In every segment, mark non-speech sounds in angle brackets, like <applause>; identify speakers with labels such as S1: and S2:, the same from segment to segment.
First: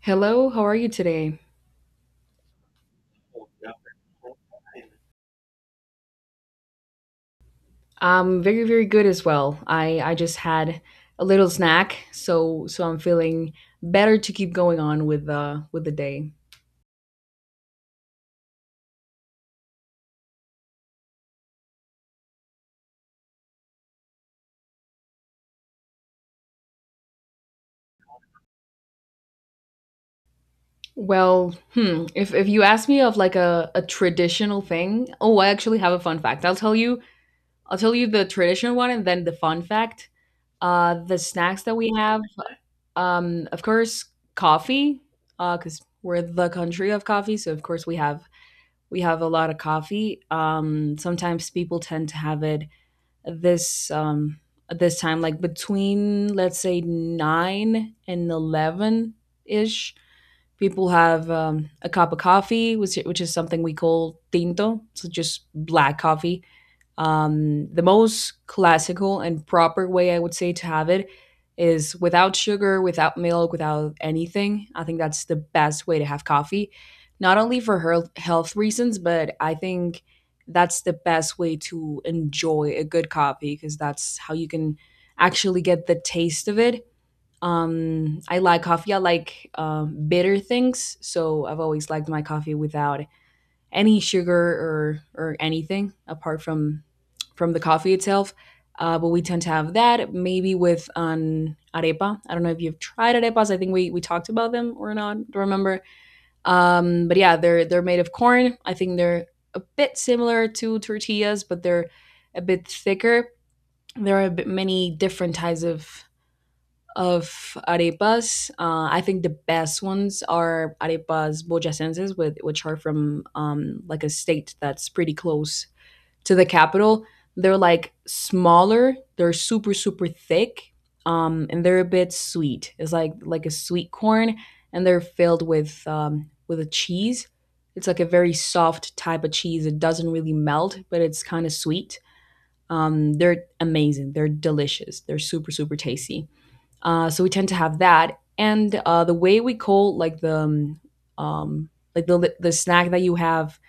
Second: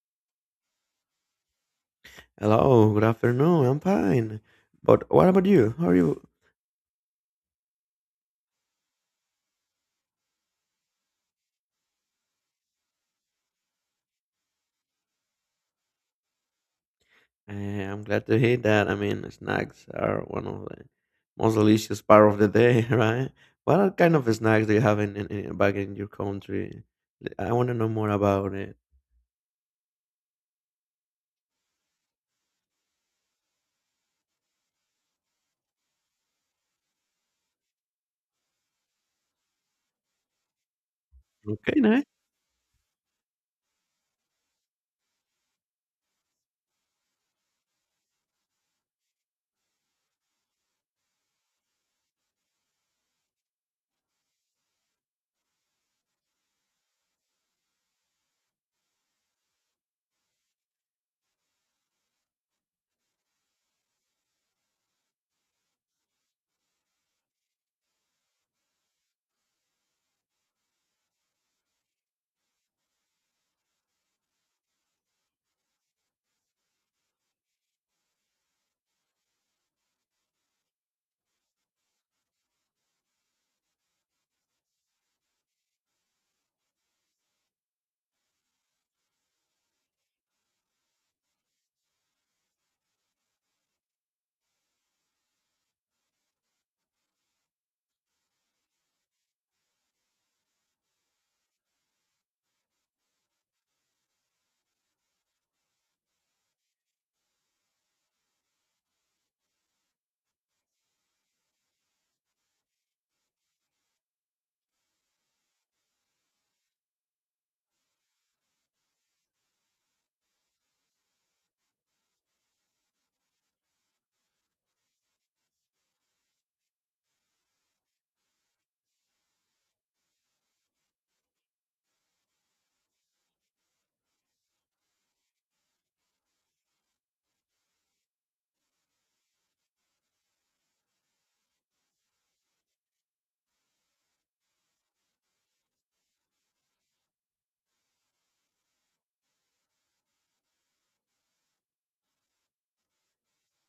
S1: Hello, how are you today?
S2: Hello, good afternoon. I'm fine. But what about you? How are you?
S1: I'm very, very good as well. I just had a little snack, so so I'm feeling better to keep going on with the day.
S2: I'm glad to hear that. I mean, snacks are one of the most delicious part of the day, <laughs> right? What are kind of snacks do you have in back in your country? I want to know more about it.
S1: If you ask me of like a traditional thing, oh, I actually have a fun fact. I'll tell you the traditional one and then the fun fact. The snacks that
S2: Okay,
S1: we
S2: nice.
S1: have, of course, coffee, cuz we're the country of coffee, so of course we have a lot of coffee. Sometimes people tend to have it this at this time, like between let's say 9 and 11 ish. People have a cup of coffee, which is something we call tinto, so just black coffee, the most classical and proper way I would say to have it is without sugar, without milk, without anything. I think that's the best way to have coffee, not only for health reasons, but I think that's the best way to enjoy a good coffee because that's how you can actually get the taste of it. I like coffee. I like bitter things, so I've always liked my coffee without any sugar or anything apart from the coffee itself. But we tend to have that maybe with an arepa. I don't know if you've tried arepas. I think we talked about them or not. Don't remember. But yeah, they're made of corn. I think they're a bit similar to tortillas, but they're a bit thicker. There are a bit many different types of arepas. I think the best ones are arepas boyacenses, with which are from like a state that's pretty close to the capital. They're like smaller. They're super super thick, and they're a bit sweet. It's like a sweet corn, and they're filled with a cheese. It's like a very soft type of cheese. It doesn't really melt, but it's kind of sweet. They're amazing. They're delicious. They're super super tasty. So we tend to have that, and the way we call like the um, like the snack that you have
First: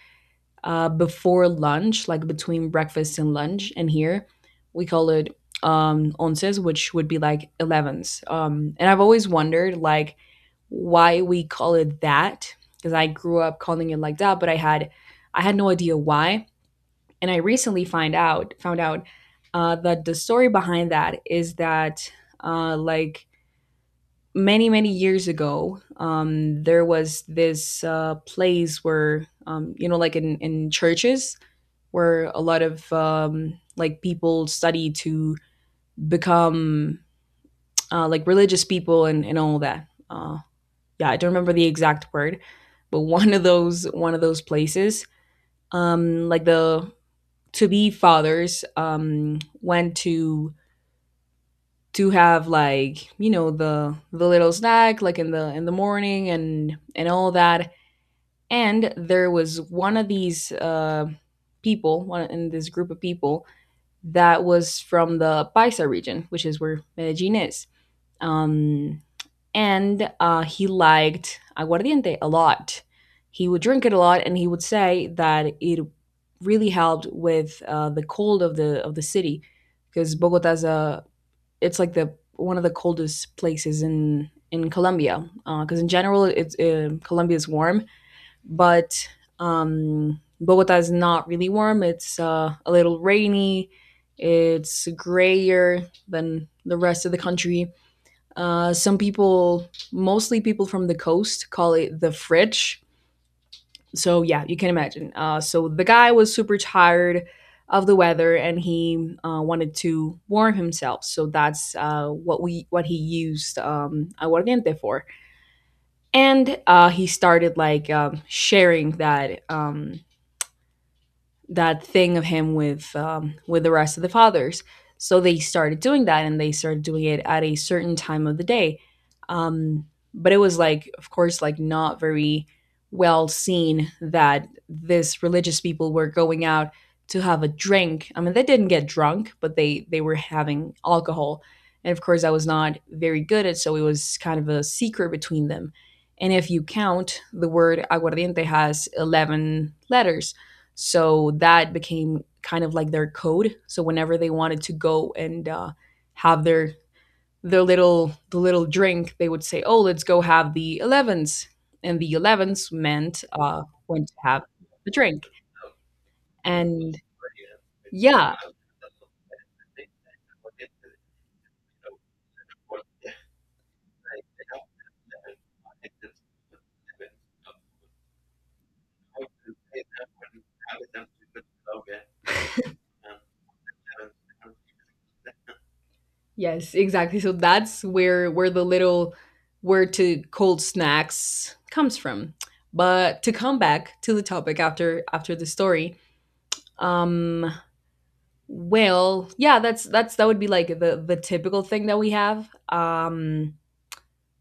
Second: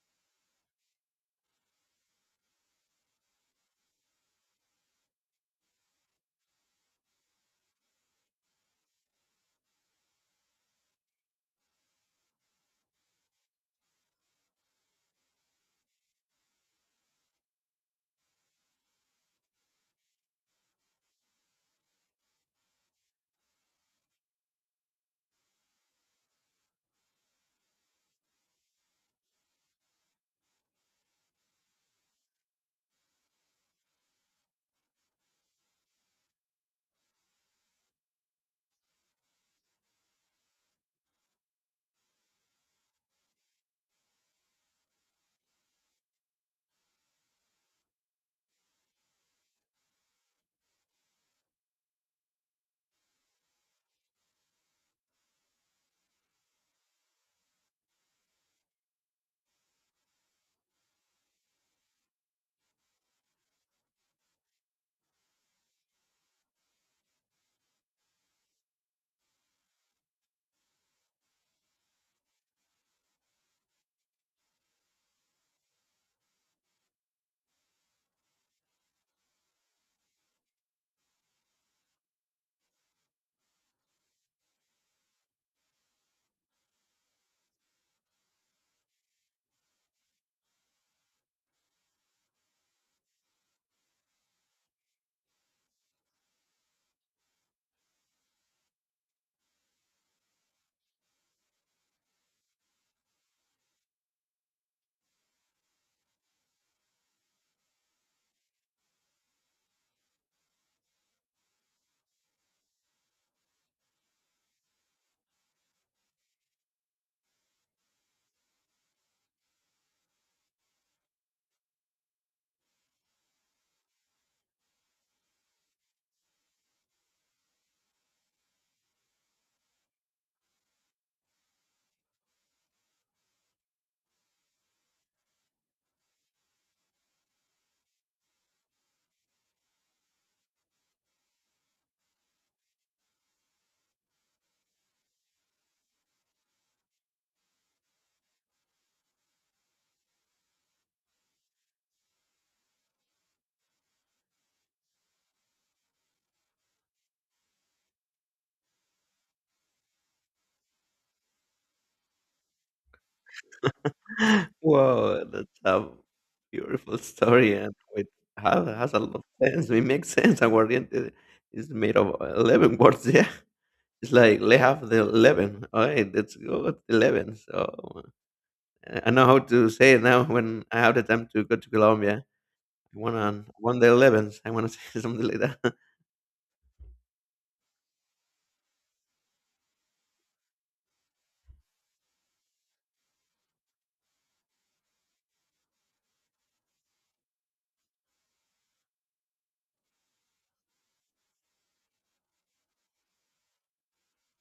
S1: before lunch, like between breakfast and lunch, and here we call it onces, which would be like elevens. And I've always wondered like why we call it that because I grew up calling it like that, but I had no idea why. And I recently find out found out that the story behind that is that like many many years ago there was this place where you know like in churches where a lot of like people study to become like religious people and all that yeah, I don't remember the exact word, but one of those places, like the to be fathers went to have like, you know, the little snack like in the morning and all that. And there was one of these people, one in this group of people, that was from the paisa region, which is where Medellin is. um, and he liked aguardiente a lot. He would drink it a lot, and he would say that it really helped with the cold of the city because Bogota's a, it's like the one of the coldest places in Colombia, because in general it's Colombia is warm, but Bogota is not really warm. It's a little rainy. It's grayer than the rest of the country. Some people, mostly people from the coast, call it the fridge. So yeah, you can imagine. So the guy was super tired of the weather, and he wanted to warm himself. So that's what we what he used aguardiente for. And he started like sharing that that thing of him with the rest of the fathers. So they started doing that, and they started doing it at a certain time of the day. Um, but it was like, of course, like not very well seen that this religious people were going out to have a drink. I mean, they didn't get drunk, but they were having alcohol, and of course, I was not very good at. So it was kind of a secret between them. And if you count, the word aguardiente has 11 letters. So that became kind of like their code. So whenever they wanted to go and have their little the little drink, they would say, "Oh, let's go have the elevens." And the 11s meant when to have
S2: <laughs>
S1: the drink.
S2: Wow, that's a beautiful
S1: And
S2: <laughs> story, and it
S1: yeah,
S2: has a lot of sense. It makes sense. Aguardiente is made of 11 words. <laughs> Yeah, it's like they have the 11. All right, that's good. 11. So, I know how to say it now when I have the time to go to Colombia. I want on one day 11th. I want to <laughs> say something like that.
S1: yes, exactly. So that's where the little where to cold snacks comes from. But to come back to the topic after the story, um, yeah, that's that would be like the typical thing that we have.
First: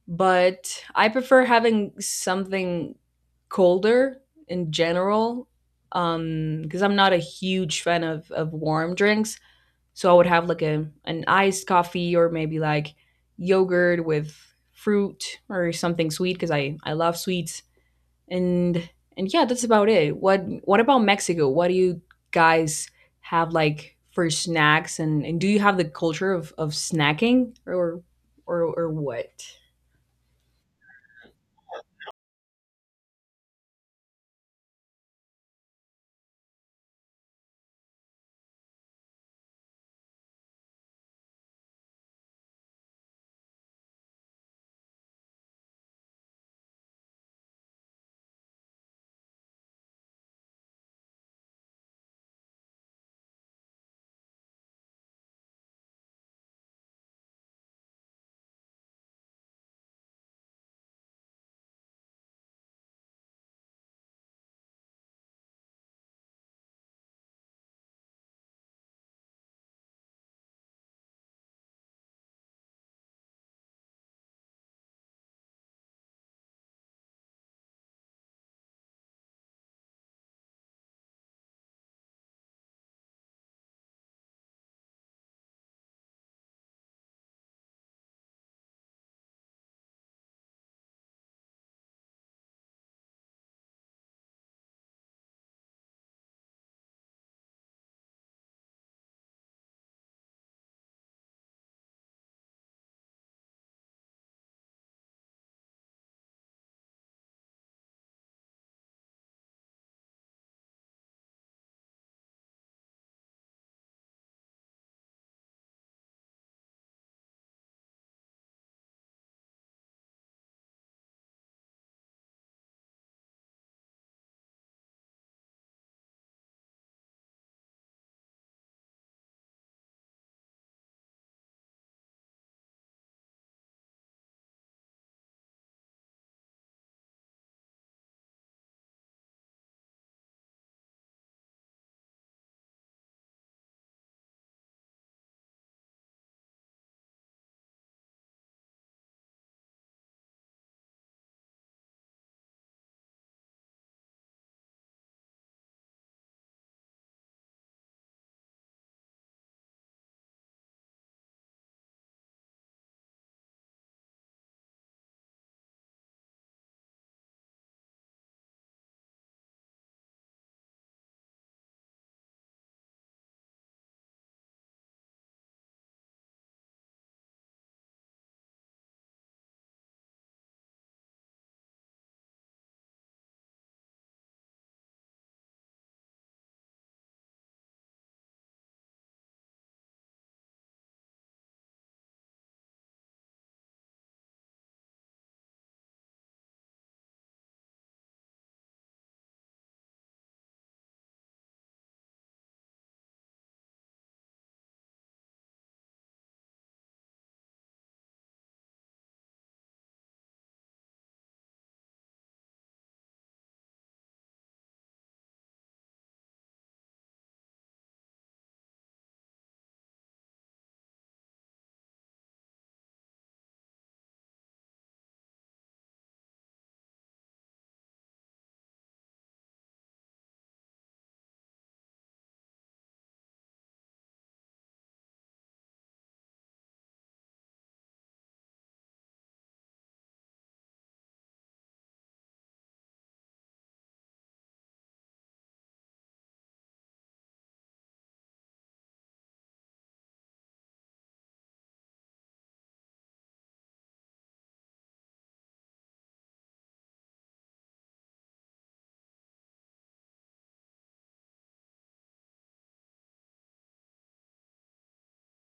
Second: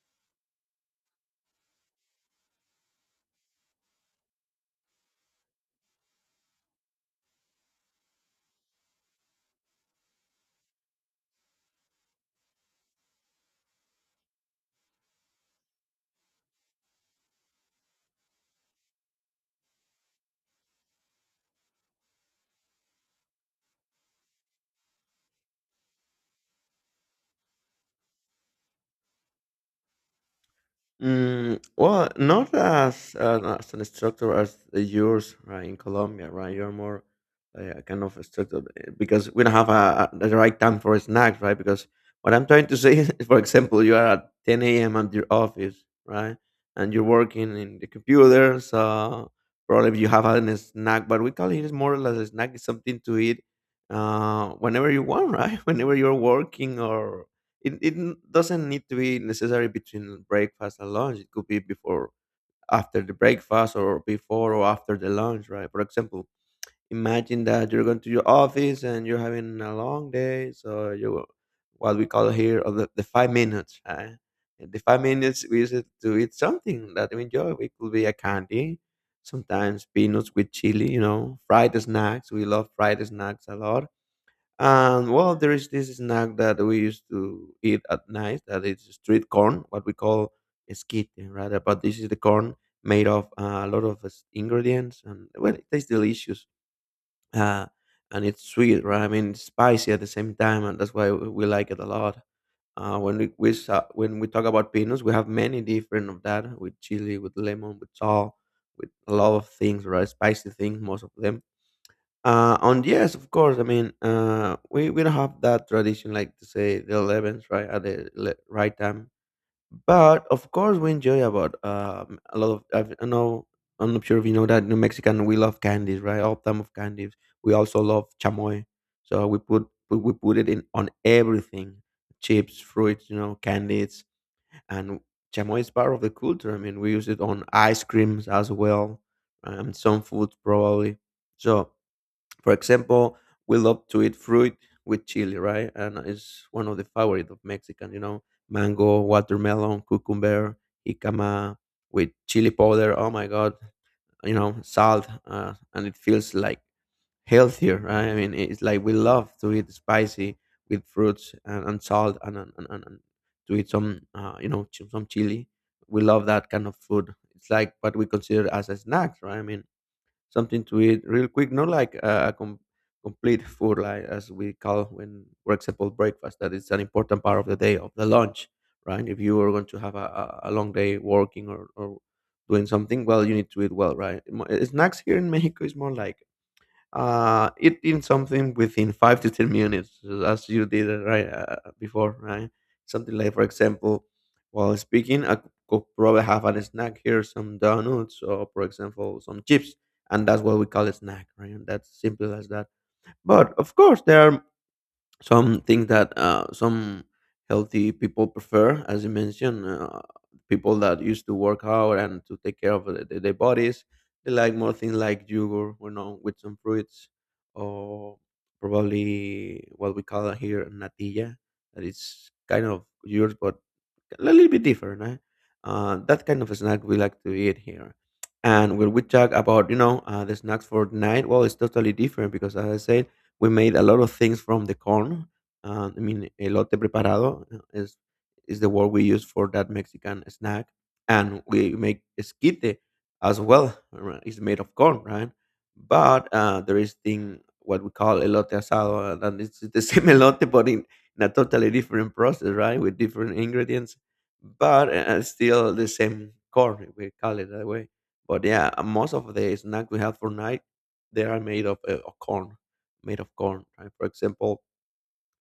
S1: But I prefer having something colder in general because I'm not a huge fan of warm drinks. So I would have like a an iced coffee or maybe like yogurt with fruit or something sweet because I love sweets, and and yeah that's about it. What about Mexico, what do you guys have like for snacks, and do you have the culture of snacking, or what?
S2: Mm, well, not as as an instructor as yours, right? In Colombia, right? You're more like a kind of instructor because we don't have a the right time for snacks, right? Because what I'm trying to <laughs> say is, for example, you are at 10 a.m. at your office, right? And you're working in the computer, so probably you have a snack. But we call it is more or less a snack. It's something to eat whenever you want, right? <laughs> Whenever you're working or it doesn't need to be necessary between breakfast and lunch. It could be before, after the breakfast, or before or after the lunch, right? For example, imagine that you're going to your office and you're having a long day, so you what we call here of the 5 minutes, right? And the 5 minutes we use it to eat something that we enjoy. It could be a candy, sometimes peanuts with chili, you know, fried snacks. We love fried snacks a lot, and well, there is this snack that we used to eat at night that is street corn, what we call skit, rather. But this is the corn made of a lot of ingredients, and well, it tastes delicious. Uh, and it's sweet, right? I mean, it's spicy at the same time, and that's why we like it a lot. When we talk about peanuts, we have many different of that with chili, with lemon, with salt, with a lot of things, right? Spicy things, most of them, and yes, of course. I mean, we don't have that tradition, like to say the 11th, right at right time. But of course, we enjoy about a lot of. I know. I'm not sure if you know that New Mexican we love candies, right? All time of candies. We also love chamoy, so we put it in on everything: chips, fruits, candies, and chamoy is part of the culture. I mean, we use it on ice creams as well, and some foods probably. So, for example, we love to eat fruit with chili, right? And it's one of the favorite of Mexican, mango, watermelon, cucumber, jicama with chili powder. Oh my God, salt. And it feels like healthier, right? I mean, it's like we love to eat spicy with fruits and salt and to eat some, you know, ch- some chili. We love that kind of food. It's like what we consider as a snack, right? I mean, something to eat real quick, not like a complete food, like as we call when, for example, breakfast. That is an important part of the day of the lunch, right? If you are going to have a long day working or doing something, well, you need to eat well, right? Snacks here in <laughs> Mexico is more like eating something within 5 to 10 minutes as you did it right, before, right? Something like, for example, while speaking, I could probably have a snack here, some donuts, or for example some chips. And that's what we call a snack, right? And that's simple as that. But of course, there are some things that, some healthy people prefer, as you mentioned, people that used to work out and to take care of their bodies. They like more things like yogurt, with some fruits, or probably what we call here natilla, that is kind of yogurt, but a little bit different. Eh? That kind of snack we like to eat here. And when we talk about the snacks for night, well, it's totally different because, as I said, we made a lot of things from the corn. I mean, elote preparado is the word we use for that Mexican snack, and we make esquite as well, right? It's made of corn, right? But there is thing what we call elote asado, and it's the same <laughs> elote, but in a totally different process, right? With different ingredients, but still the same corn, if we call it that way. But yeah, most of the snack we have for night, they are made of corn, made of corn, right? For example,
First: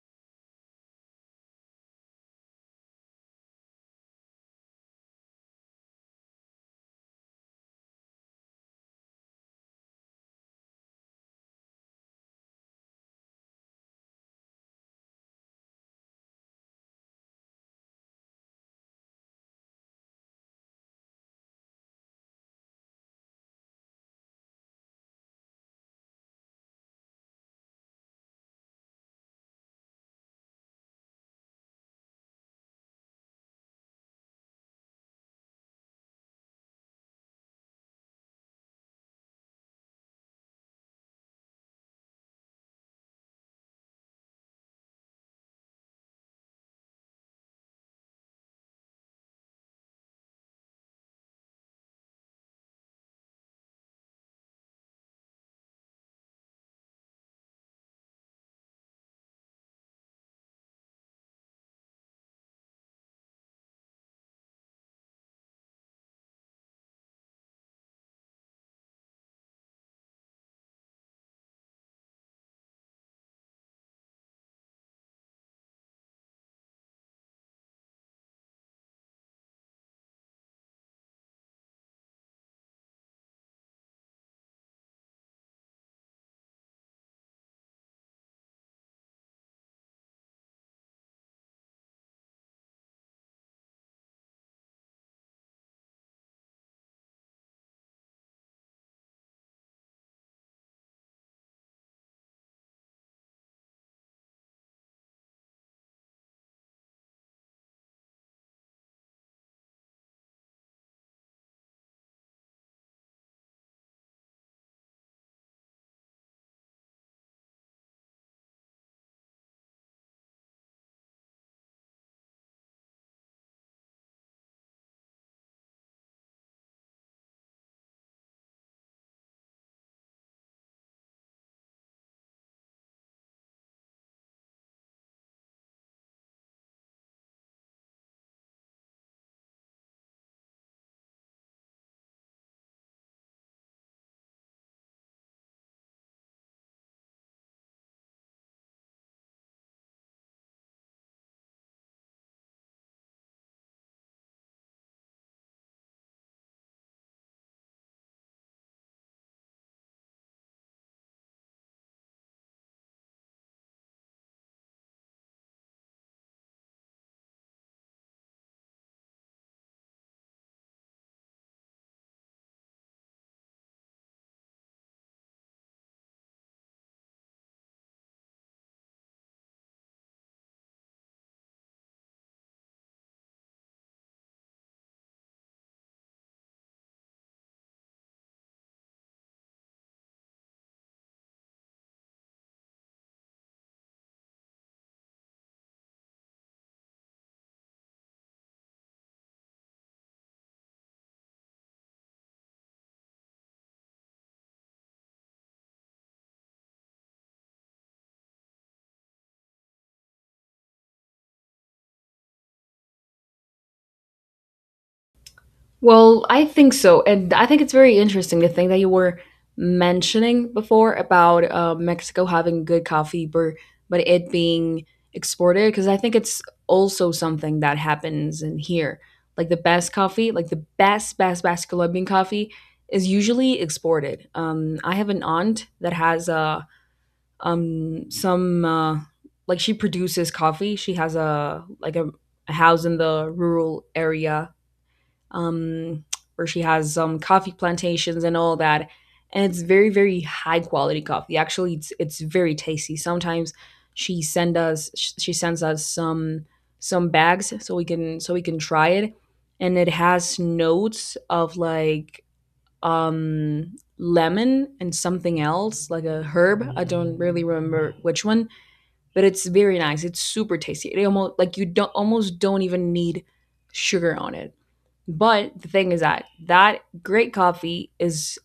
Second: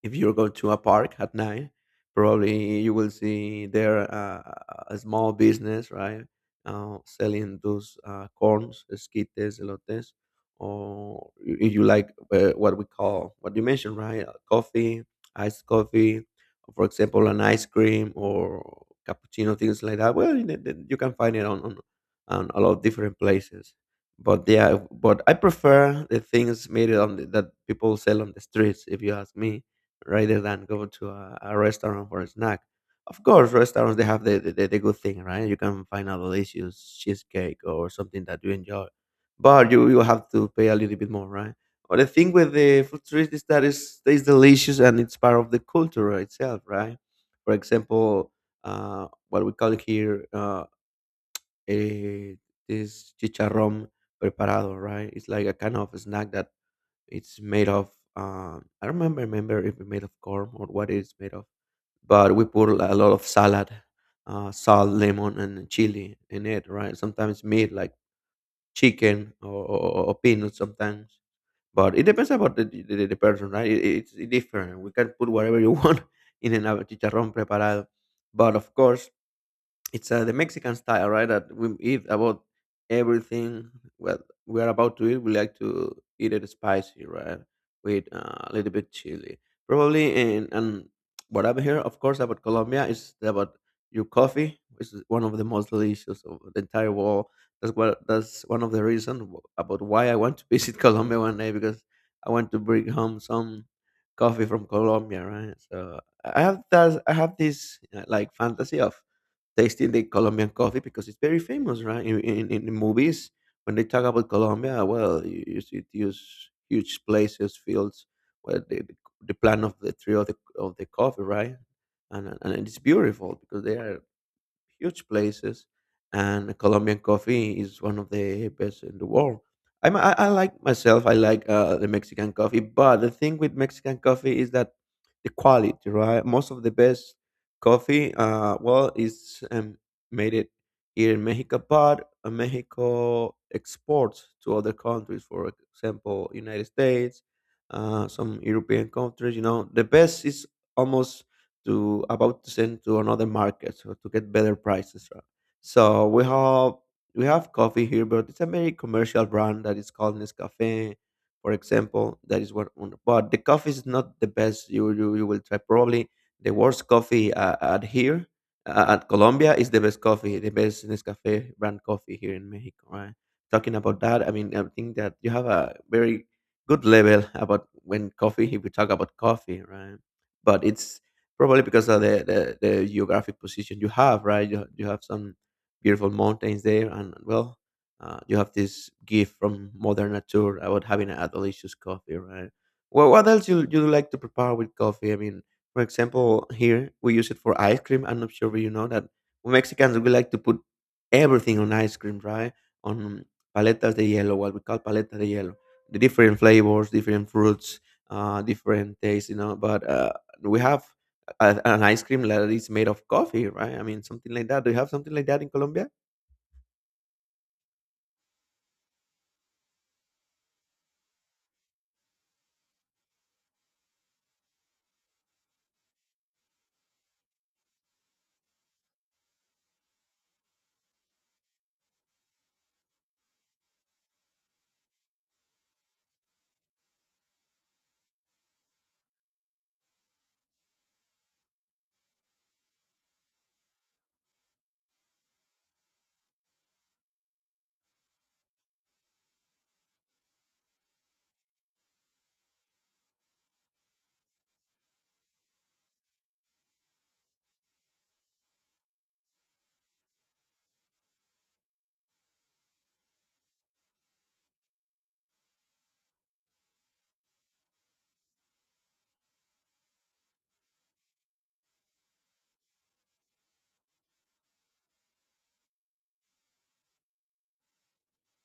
S2: if you go to a park at night, probably you will see there, a small business, right, selling those corns, esquites, elotes, or if you like, what we call what you mentioned, right, coffee, iced coffee, for example, an ice cream or cappuccino, things like that. Well, you can find it on, on a lot of different places. But yeah, but I prefer the things made on that people sell on the streets. If you ask me, rather than go to a restaurant for a snack. Of course, restaurants they have the good thing, right? You can find a delicious cheesecake or something that you enjoy, but you have to pay a little bit more, right? But the thing with the food street is that it's delicious and it's part of the culture itself, right? For example, what we call here, a, this chicharrón preparado, right? It's like a kind of snack that it's made of I don't remember if it's made of corn or what it's made of, but we put a lot of salad, salt, lemon, and chili in it, right? Sometimes meat like chicken or peanuts sometimes, but it depends about the person, right? It's different. We can put whatever you want <laughs> in an chicharrón preparado, but of course it's the Mexican style, right? That we eat about everything. Well, we are about to eat. We like to eat it spicy, right? With a little bit chili, probably. And what I've heard, of course, about Colombia is about your coffee, which is one of the most delicious of the entire world. That's one of the reasons about why I want to visit <laughs> Colombia one day, because I want to bring home some coffee from Colombia, right? So I have that. I have this like fantasy of tasting the Colombian coffee because it's very famous, right? In the movies, when they talk about Colombia, well, you see these huge places, fields, where the plant of the tree of the coffee, right? And it's beautiful because they are huge places, and Colombian coffee is one of the best in the world. I like myself. I like the Mexican coffee, but the thing with Mexican coffee is that the quality, right? Most of the best coffee, well, is made it here in Mexico, but Mexico exports to other countries, for example, United States, some European countries. You know, the best is almost to about to send to another market so to get better prices, right? So we have coffee here, but it's a very commercial brand that is called Nescafe, for example. That is but the coffee is not the best. You will try probably the worst coffee at here, at Colombia is the best coffee, the best Nescafe brand coffee here in Mexico. Right? Talking about that, I mean, I think that you have a very good level about when coffee, if we talk about coffee, right? But it's probably because of the geographic position you have, right? You have some beautiful mountains there, and well, you have this gift from modern nature about having a delicious coffee, right? Well, what else you like to prepare with coffee? I mean, for example, here we use it for ice cream. I'm not sure if you know that we Mexicans we like to put everything on ice cream, right? On paletas de hielo, what we call paleta de hielo, the different flavors, different fruits, different tastes, you know. But we have an ice cream that is made of coffee, right? I mean, something like that. Do you have something like that in Colombia?
S1: Well, I think so. And I think it's very interesting the thing that you were mentioning before about Mexico having good coffee, but it being exported, because I think it's also something that happens in here. Like the best coffee, like the best, best, best Colombian coffee is usually exported. I have an aunt that has some, like she produces coffee. She has like a house in the rural area um, where she has coffee plantations and all that. And it's very, very high quality coffee. Actually, it's very tasty. Sometimes she send us she sends us some bags so we can try it, and it has notes of like lemon and something else like a herb. I don't really remember which one, but it's very nice. It's super tasty. It almost like you don't almost don't even need sugar on it. But the thing is that that great coffee is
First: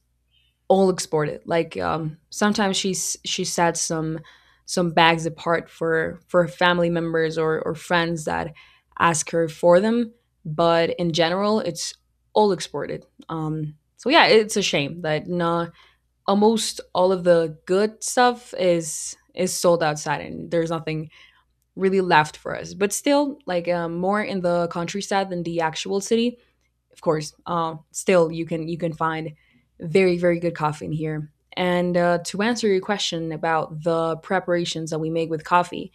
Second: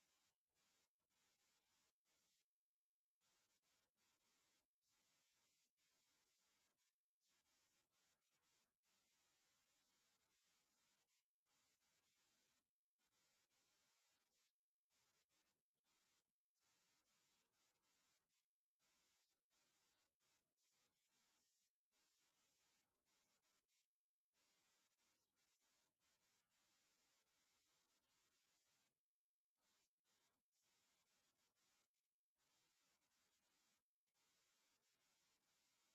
S1: all exported. Like sometimes she sets some bags apart for her family members or friends that ask her for them. But in general, it's all exported. So yeah, it's a shame that not almost all of the good stuff is sold outside and there's nothing really left for us. But still, like more in the countryside than the actual city, of course. Still, you can find very very good coffee in here. And to answer your question about the preparations that we make with coffee,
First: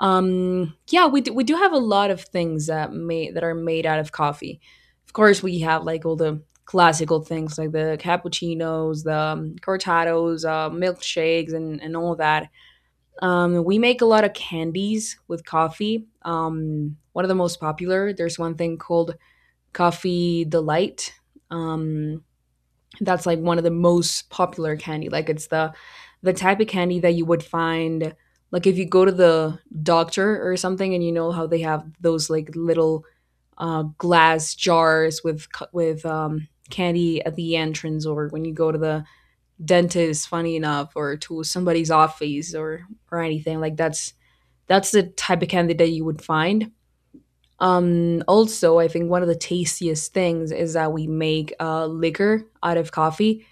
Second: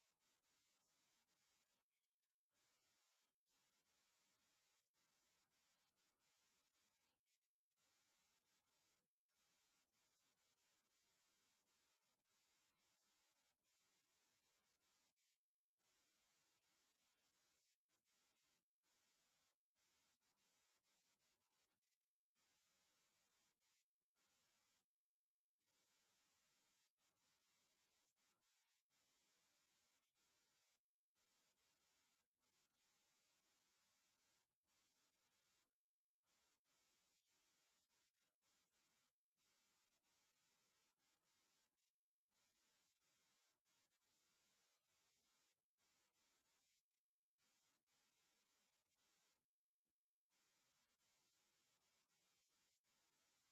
S1: yeah, we do have a lot of things that are made out of coffee. Of course, we have like all the classical things like the cappuccinos, the cortados, milkshakes, and all that. We make a lot of candies with coffee. One of the most popular. There's one thing called Coffee Delight. Um, that's like one of the most popular candy. Like it's the type of candy that you would find like if you go to the doctor or something, and you know how they have those like little glass jars with with candy at the entrance, or when you go to the dentist, funny enough, or to somebody's office or anything like that's the type of candy that you would find. Also, I think one of the tastiest things is that we make liquor out of coffee.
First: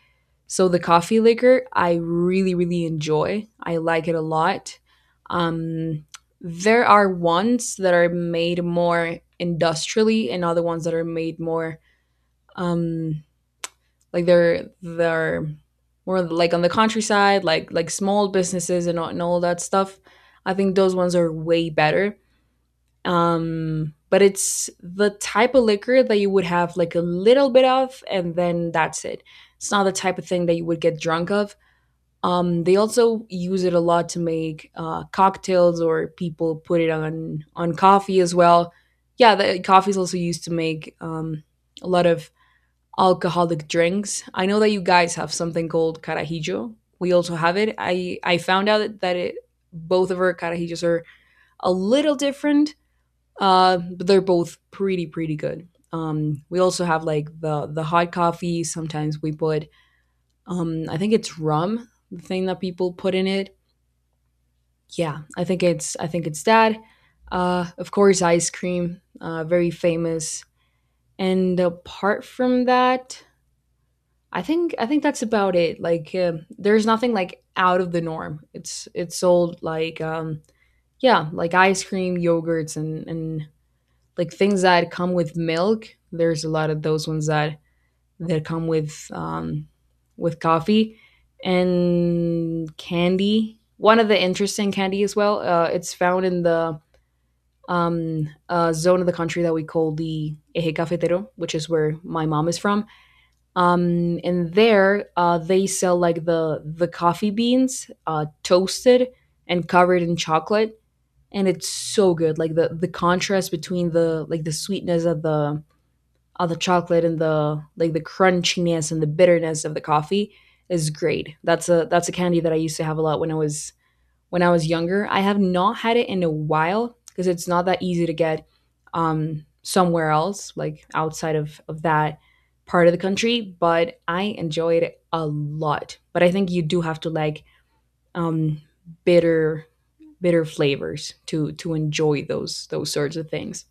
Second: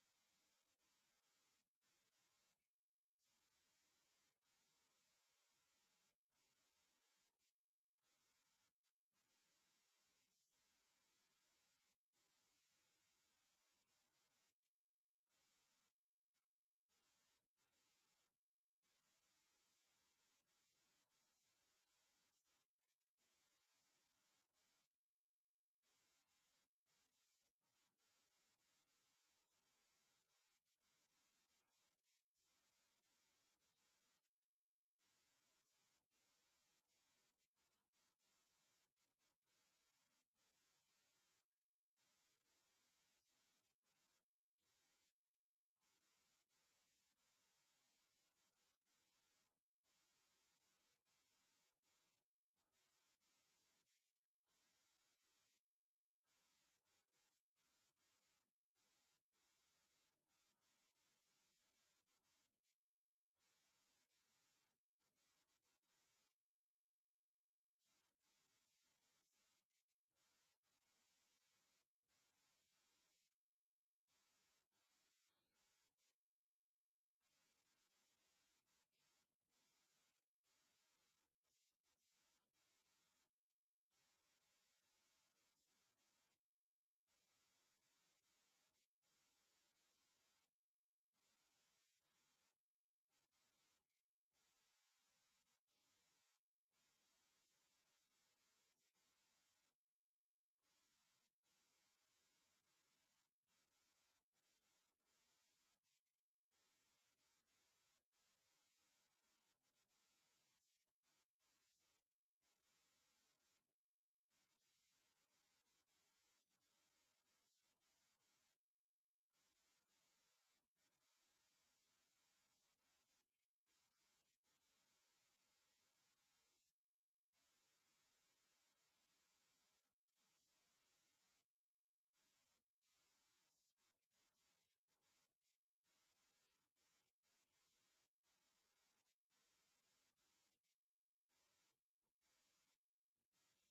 S1: So the coffee liquor, I really, really enjoy. I like it a lot. Um, there are ones that are made more industrially, and other ones that are made more um, like they're more like on the countryside, like small businesses and all that stuff. I think those ones are way better, but it's the type of liquor that you would have like a little bit of, and then that's it. It's not the type of thing that you would get drunk of. They also use it a lot to make cocktails, or people put it on coffee as well. Yeah, the coffee is also used to make a lot of alcoholic drinks. I know that you guys have something called carajillo. We also have it. I found out that it both of our carajillos are a little different. But they're both pretty pretty good. We also have like the hot coffee. Sometimes we put I think it's rum, the thing that people put in it. Yeah, I think it's that. Of course, ice cream, very famous. And apart from that, I think that's about it. Like there's nothing like out of the norm. It's sold like yeah, like ice cream, yogurts, and like things that come with milk. There's a lot of those ones that come with coffee and candy. One of the interesting candy as well. It's found in the zone of the country that we call the Eje Cafetero, which is where my mom is from. And there, they sell like the coffee beans, toasted and covered in chocolate, and it's so good. Like the contrast between the like the sweetness of the chocolate and the like the crunchiness and the bitterness of the coffee is great. That's a candy that I used to have a lot when I was younger. I have not had it in a while because it's not that easy to get somewhere else, like outside of that part of the country. But I enjoyed it a lot. But I think you do have to like um, bitter bitter flavors to enjoy those sorts of things.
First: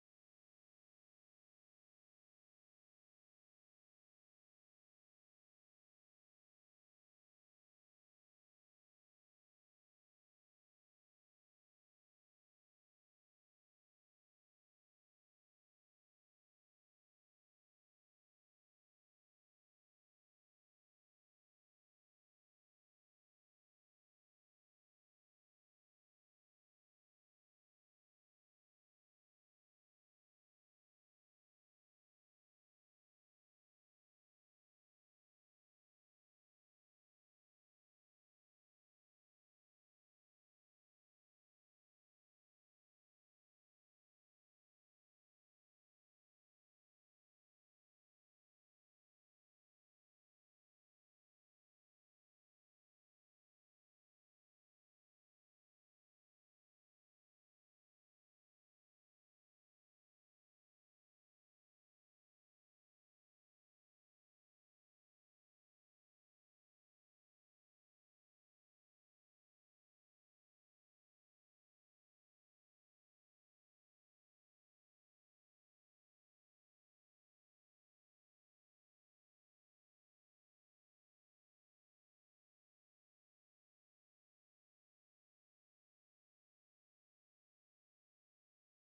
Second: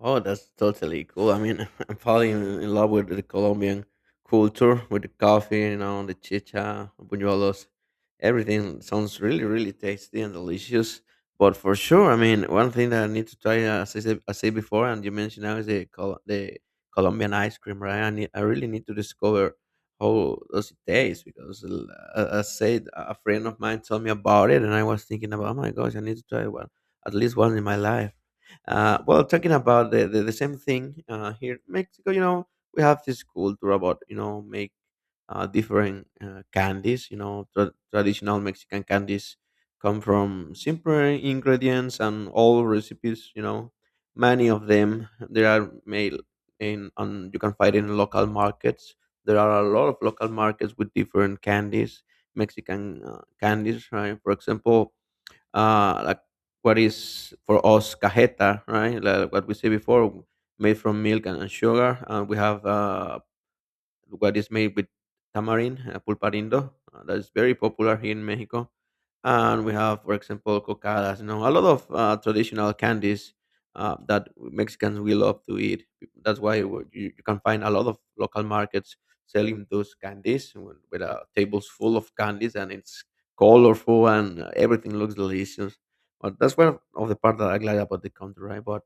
S2: Oh, that's totally cool. I mean, <laughs> I'm falling in love with the Colombian culture, with the coffee, you know, the chicha, buñuelos. Everything sounds really, really tasty and delicious. But for sure, I mean, one thing that I need to try, as I said before, and you mentioned now, is the the Colombian ice cream, right? I really need to discover how does it taste because, as I said, a friend of mine told me about it, and I was thinking about, oh my gosh, I need to try one, at least one in my life. Well, talking about the same thing here in Mexico, you know, we have this culture about, you know, make different candies. You know, traditional Mexican candies come from simple ingredients and all recipes. You know, many of them there are made in on you can find in local markets. There are a lot of local markets with different candies, Mexican candies, right? For example, like what is for us cajeta, right? Like what we said before, made from milk and sugar. And we have what is made with tamarind, pulparindo, that is very popular here in Mexico. And we have, for example, cocadas, you know, a lot of traditional candies that Mexicans will love to eat. That's why you can find a lot of local markets selling those candies with a tables full of candies and it's colorful and everything looks delicious. But that's one of the part that I like about the country, right? But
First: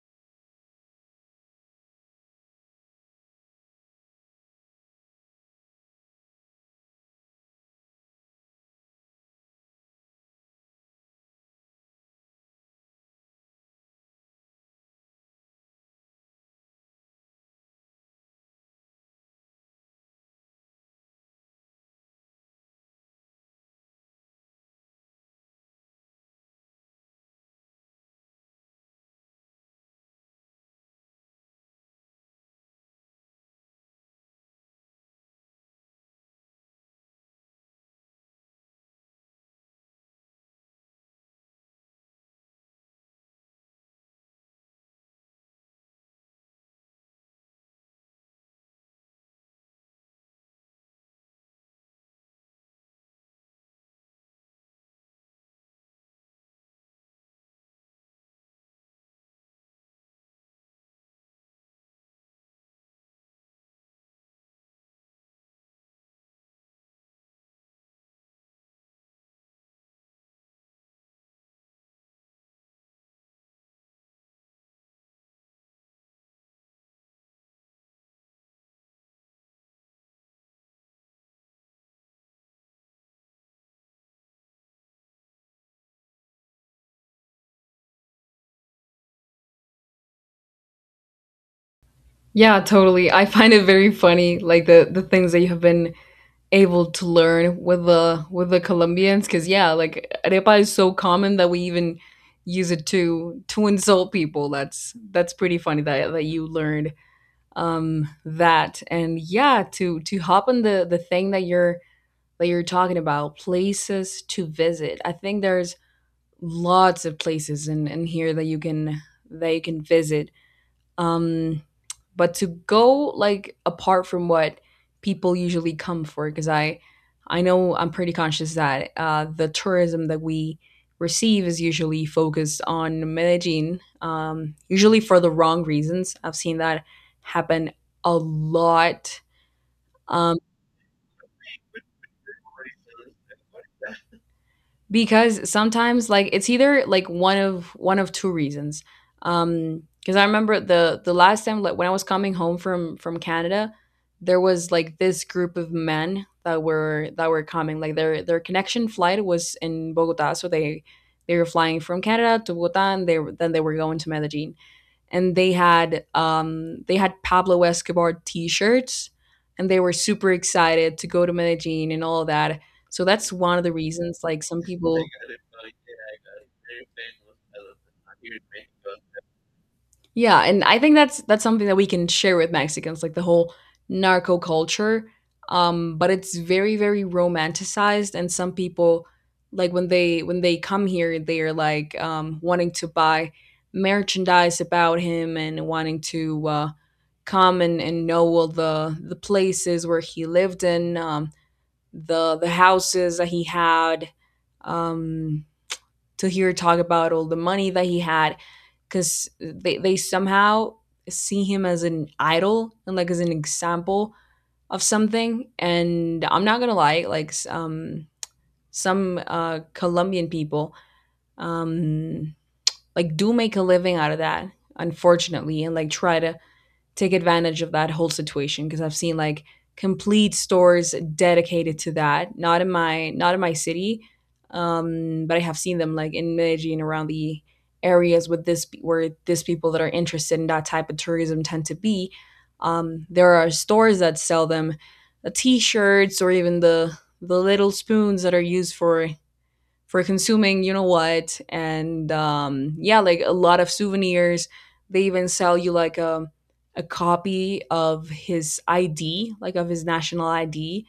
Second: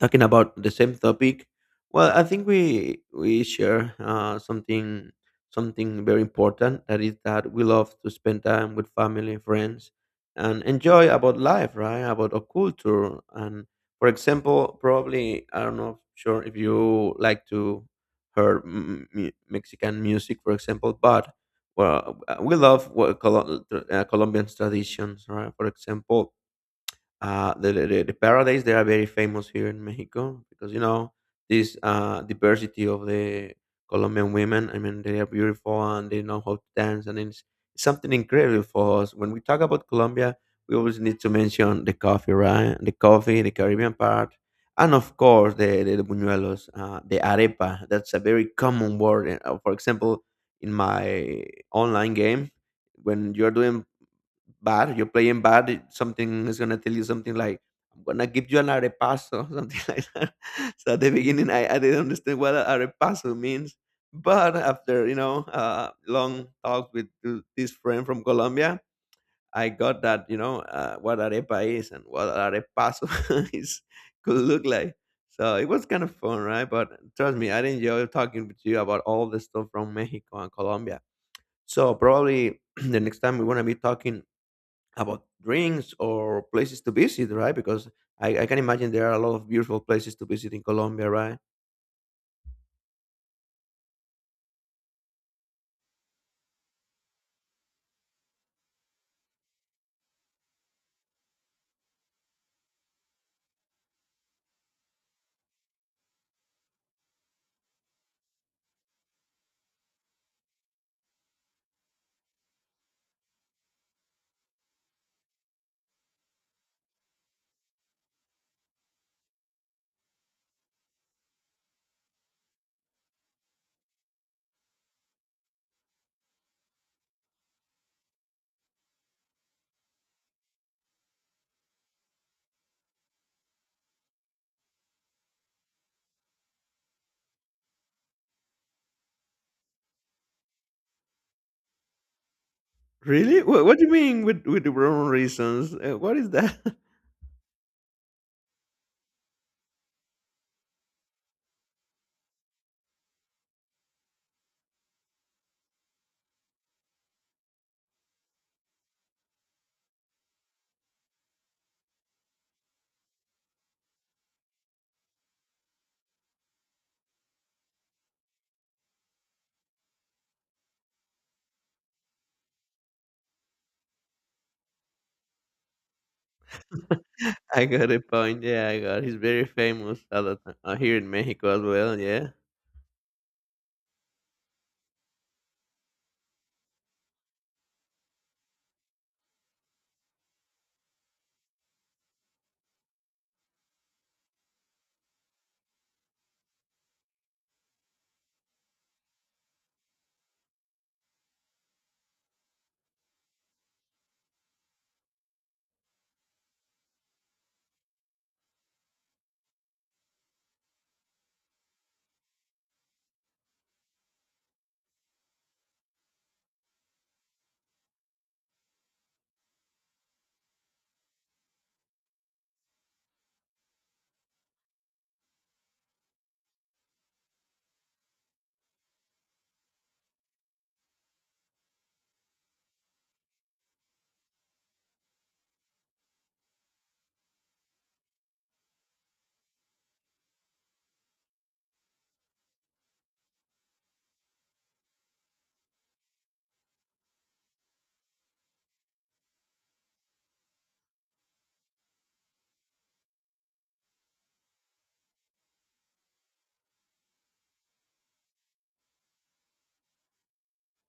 S2: talking about the same topic, well, I think we share something, something very important that is that we love to spend time with family friends and enjoy about life, right, about our culture. And for example, probably, I don't know sure if you like to hear Mexican music for example. But we love what Colombian traditions, right? For example, the paradise, they are very famous here in Mexico because, you know, this diversity of the Colombian women. I mean, they are beautiful and they know how to dance, and it's something incredible for us. When we talk about Colombia, we always need to mention the coffee, right? The coffee, the Caribbean part, and of course the buñuelos, the arepa. That's a very common word. For example, in my online game, when you're doing bad. You're playing bad. Something is gonna tell you something like, "I'm gonna give you an arepaso," <laughs> something like that. So at the beginning, I didn't understand what a arepaso means. But after, you know, long talk with this friend from Colombia, I got that, you know, what arepa is and what arepaso <laughs> is could look like. So it was kind of fun, right? But trust me, I enjoy talking with you about all the stuff from Mexico and Colombia. So probably <clears throat> the next time we're gonna be talking about drinks or places to visit, right? Because I can imagine there are a lot of beautiful places to visit in Colombia, right?
S1: Yeah, totally. I find it very funny, like the things that you have been able to learn with the Colombians, because yeah, like arepa is so common that we even use it to insult people. That's pretty funny that you learned that. And yeah, to hop on the thing that you're talking about places to visit, I think there's lots of places in here that you can visit. um, but to go like apart from what people usually come for, because I know I'm pretty conscious that the tourism that we receive is usually focused on Medellin, usually for the wrong reasons. I've seen that happen a lot. Um,
S2: Really? What do you mean with the wrong
S1: because
S2: reasons?
S1: sometimes
S2: What
S1: like
S2: is
S1: it's
S2: that?
S1: either like one of two reasons. Because I remember the last time, like when I was coming home from Canada, there was like this group of men that were coming, like their connection flight was in Bogota, so they were flying from Canada to Bogota, and they were going to Medellin, and they had Pablo Escobar T-shirts, and they were super excited to go to Medellin and all that. So that's one of the reasons. Like some people,
S2: <laughs> I got a point. Yeah, I got. He's very famous at the
S1: yeah,
S2: time.
S1: and I think
S2: Here in
S1: that's
S2: Mexico as
S1: something that we
S2: well.
S1: can
S2: Yeah.
S1: share with Mexicans, like the whole narco culture. But it's very romanticized, and some people like when they come here, they are like wanting to buy merchandise about him and wanting to come and know all the places where he lived in, the houses that he had, um, to hear talk about all the money that he had, because they somehow see him as an idol and like as an example of something. And I'm not gonna lie, like some Colombian people, um, like do make a living out of that, unfortunately, and like try to take advantage of that whole situation, because I've seen like complete stores dedicated to that. Not in my city, but I have seen them like in Medellin and around the areas with this, where this people that are interested in that type of tourism tend to be. There are stores that sell them the t-shirts, or even the little spoons that are used for consuming, you know what. And yeah, like a lot of souvenirs. They even sell you like a copy of his ID, like of his national ID.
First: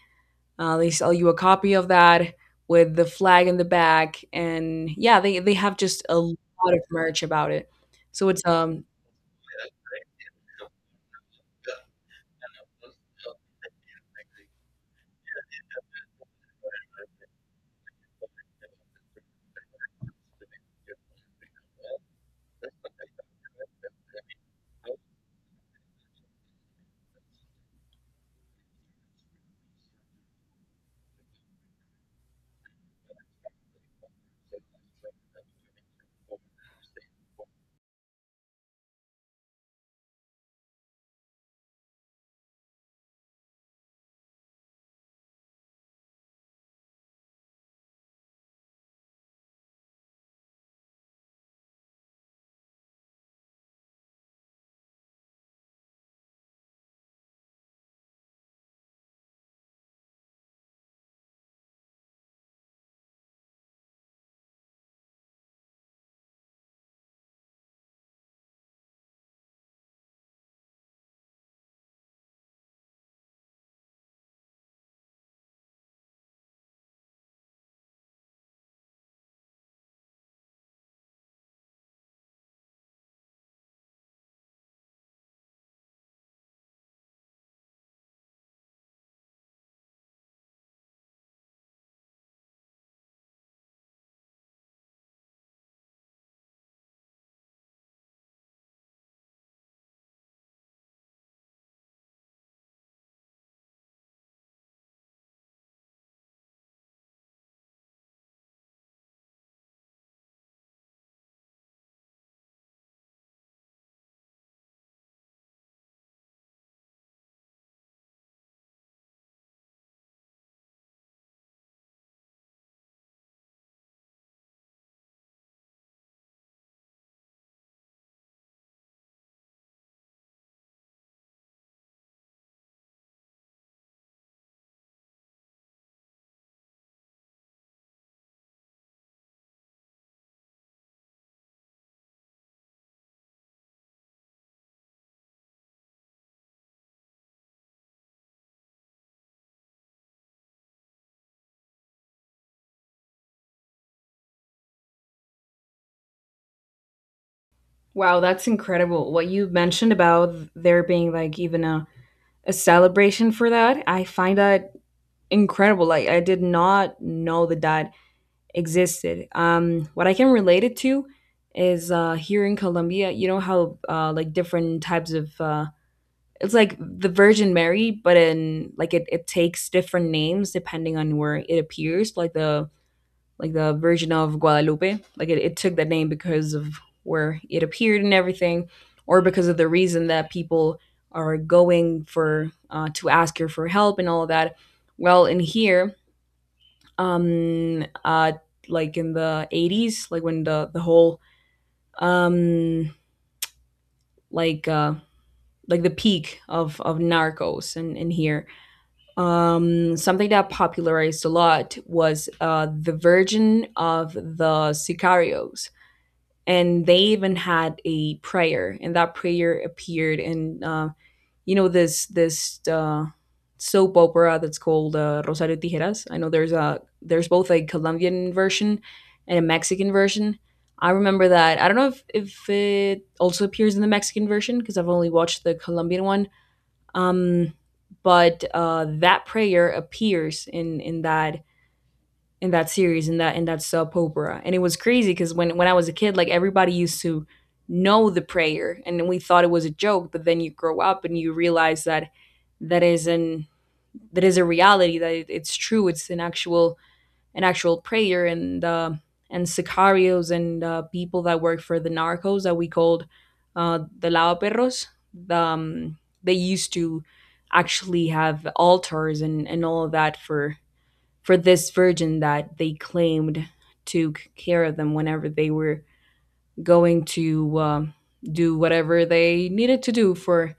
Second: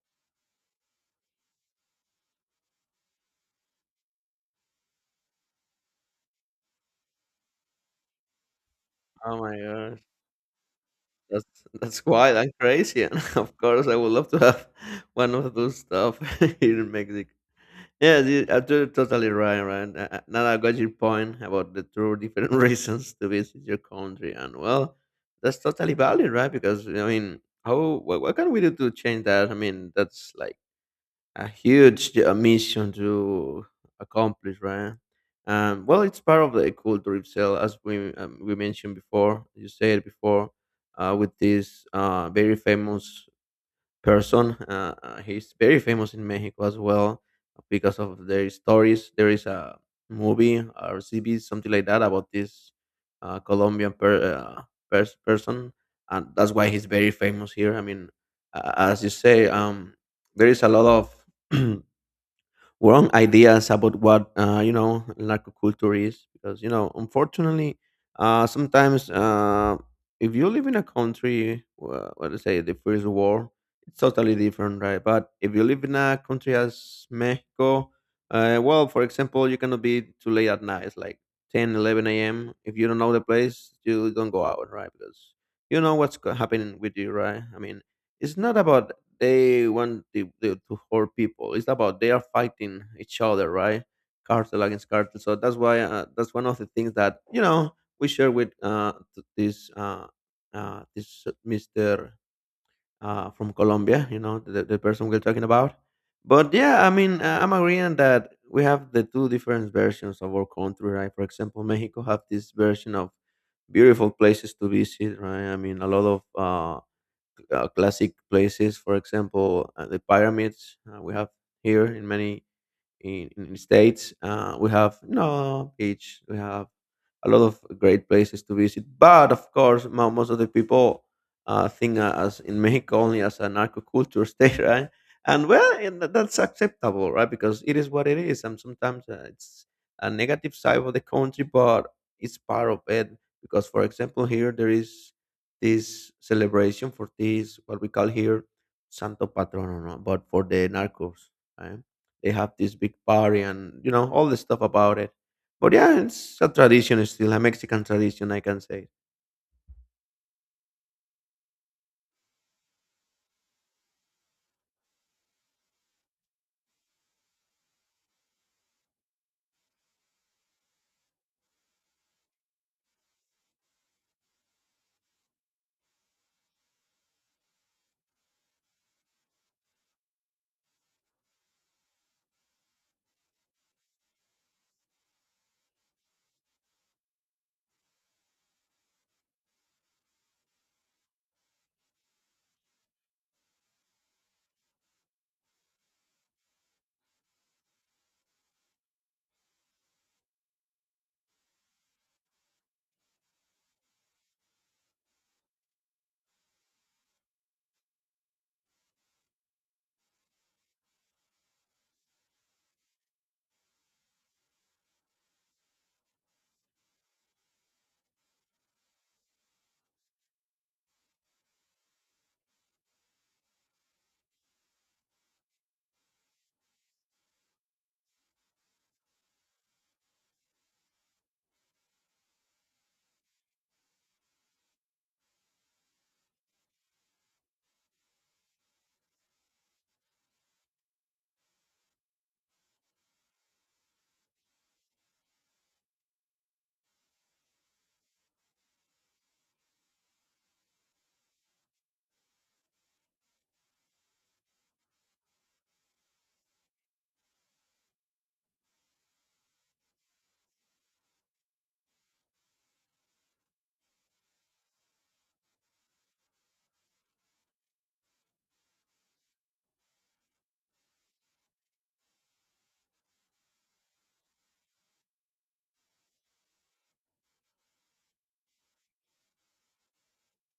S1: They sell you a copy of that with the flag in the back. And yeah, they have just a lot of merch about it, so it's
S2: Oh my gosh, that's that's wild and crazy. And <laughs> of course, I would love to have <laughs> one of those stuff <laughs> here in Mexico. Yeah, you're totally right, right? Now I got your point about the two different <laughs> reasons to visit your country, and well, that's totally valid, right? Because I mean, how what can we do to change that? I mean, that's like a huge mission to accomplish, right? Well, it's part of the culture itself, as we mentioned before. You said before, with this very famous person. He's very famous in Mexico as well because of their stories. There is a movie or series, something like that, about this uh, Colombian per, uh, person, and that's why he's very famous here. I mean, as you say, there is a lot of <clears throat> wrong ideas about what, you know, narcoculture is, because, you know, unfortunately, sometimes, if you live in a country, what to say, the first world, it's totally different, right? But if you live in a country as Mexico, well, for example, you cannot be too late at night. It's like 10, 11 a.m., if you don't know the place you don't go out, right? Because you know what's happening with you, right? I mean, it's not about they want to hurt people. It's about they are fighting each other, right? Cartel against cartel. So that's why, that's one of the things that, you know, we share with this, this Mister from Colombia. You know the person we're talking about. But yeah, I mean, I'm agreeing that we have the two different versions of our country, right? For example, Mexico have this version of beautiful places to visit, right? I mean, a lot of classic places. For example, the pyramids we have here in many in states. We have no beach. We have a lot of great places to visit. But of course, most of the people think as in Mexico only as an narco culture <laughs> state, right? And well, and that's acceptable, right? Because it is what it is, and sometimes it's a negative side of the country, but it's part of it. Because, for example, here there is this celebration for this, what we call here Santo Patrono, no? But for the narcos, right? They have this big party and you know all the stuff about it. But yeah, it's a tradition, it's still a Mexican
S1: wow,
S2: tradition, I
S1: that's
S2: can say.
S1: incredible. What you mentioned about there being like even a celebration for that, I find that incredible. Like, I did not know that that existed. What I can relate it to is here in Colombia, you know how like different types of it's like the Virgin Mary, but in like it takes different names depending on where it appears. Like the Virgin of Guadalupe, like it took that name because of where it appeared and everything, or because of the reason that people are going for to ask her for help and all of that. Well, in here, um uh like in the 80s, like when the whole um like uh like the peak of narcos in here, something that popularized a lot was the virgin of the sicarios, and they even had a prayer, and that prayer appeared in you know this soap opera that's called Rosario Tijeras. I know there's a there's both a Colombian version and a Mexican version. I remember that. I don't know if it also appears in the Mexican version because I've only watched the Colombian one. Um, but that prayer appears in that series, in that soap opera, and it was crazy because when I was a kid, like everybody used to know the prayer, and we thought it was a joke, but then you grow up and you realize that that is an that is a reality, that it, it's true, it's an actual prayer. And and sicarios and people that work for the narcos that we called the lao perros, the, they used to actually have altars and all of that for this virgin that they claimed took care of them whenever they were going to do whatever they needed to do for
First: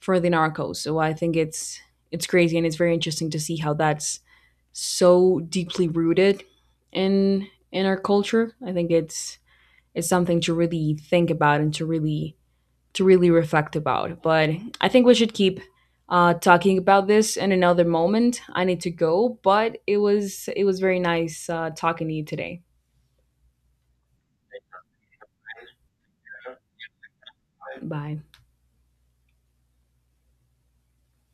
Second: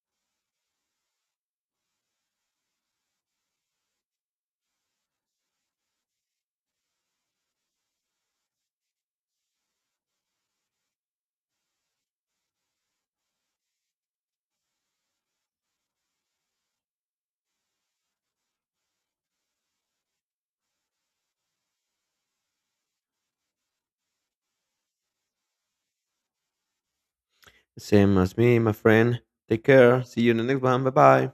S1: the narcos. So I think it's crazy, and it's very interesting to see how that's so deeply rooted in our culture. I think it's something to really think about, and to really reflect about. But I think we should keep talking about this in another moment. I need to go, but it was very nice talking to you today.
S2: Same
S1: Bye.
S2: as me, my friend. Take care. See you in the next one. Bye bye.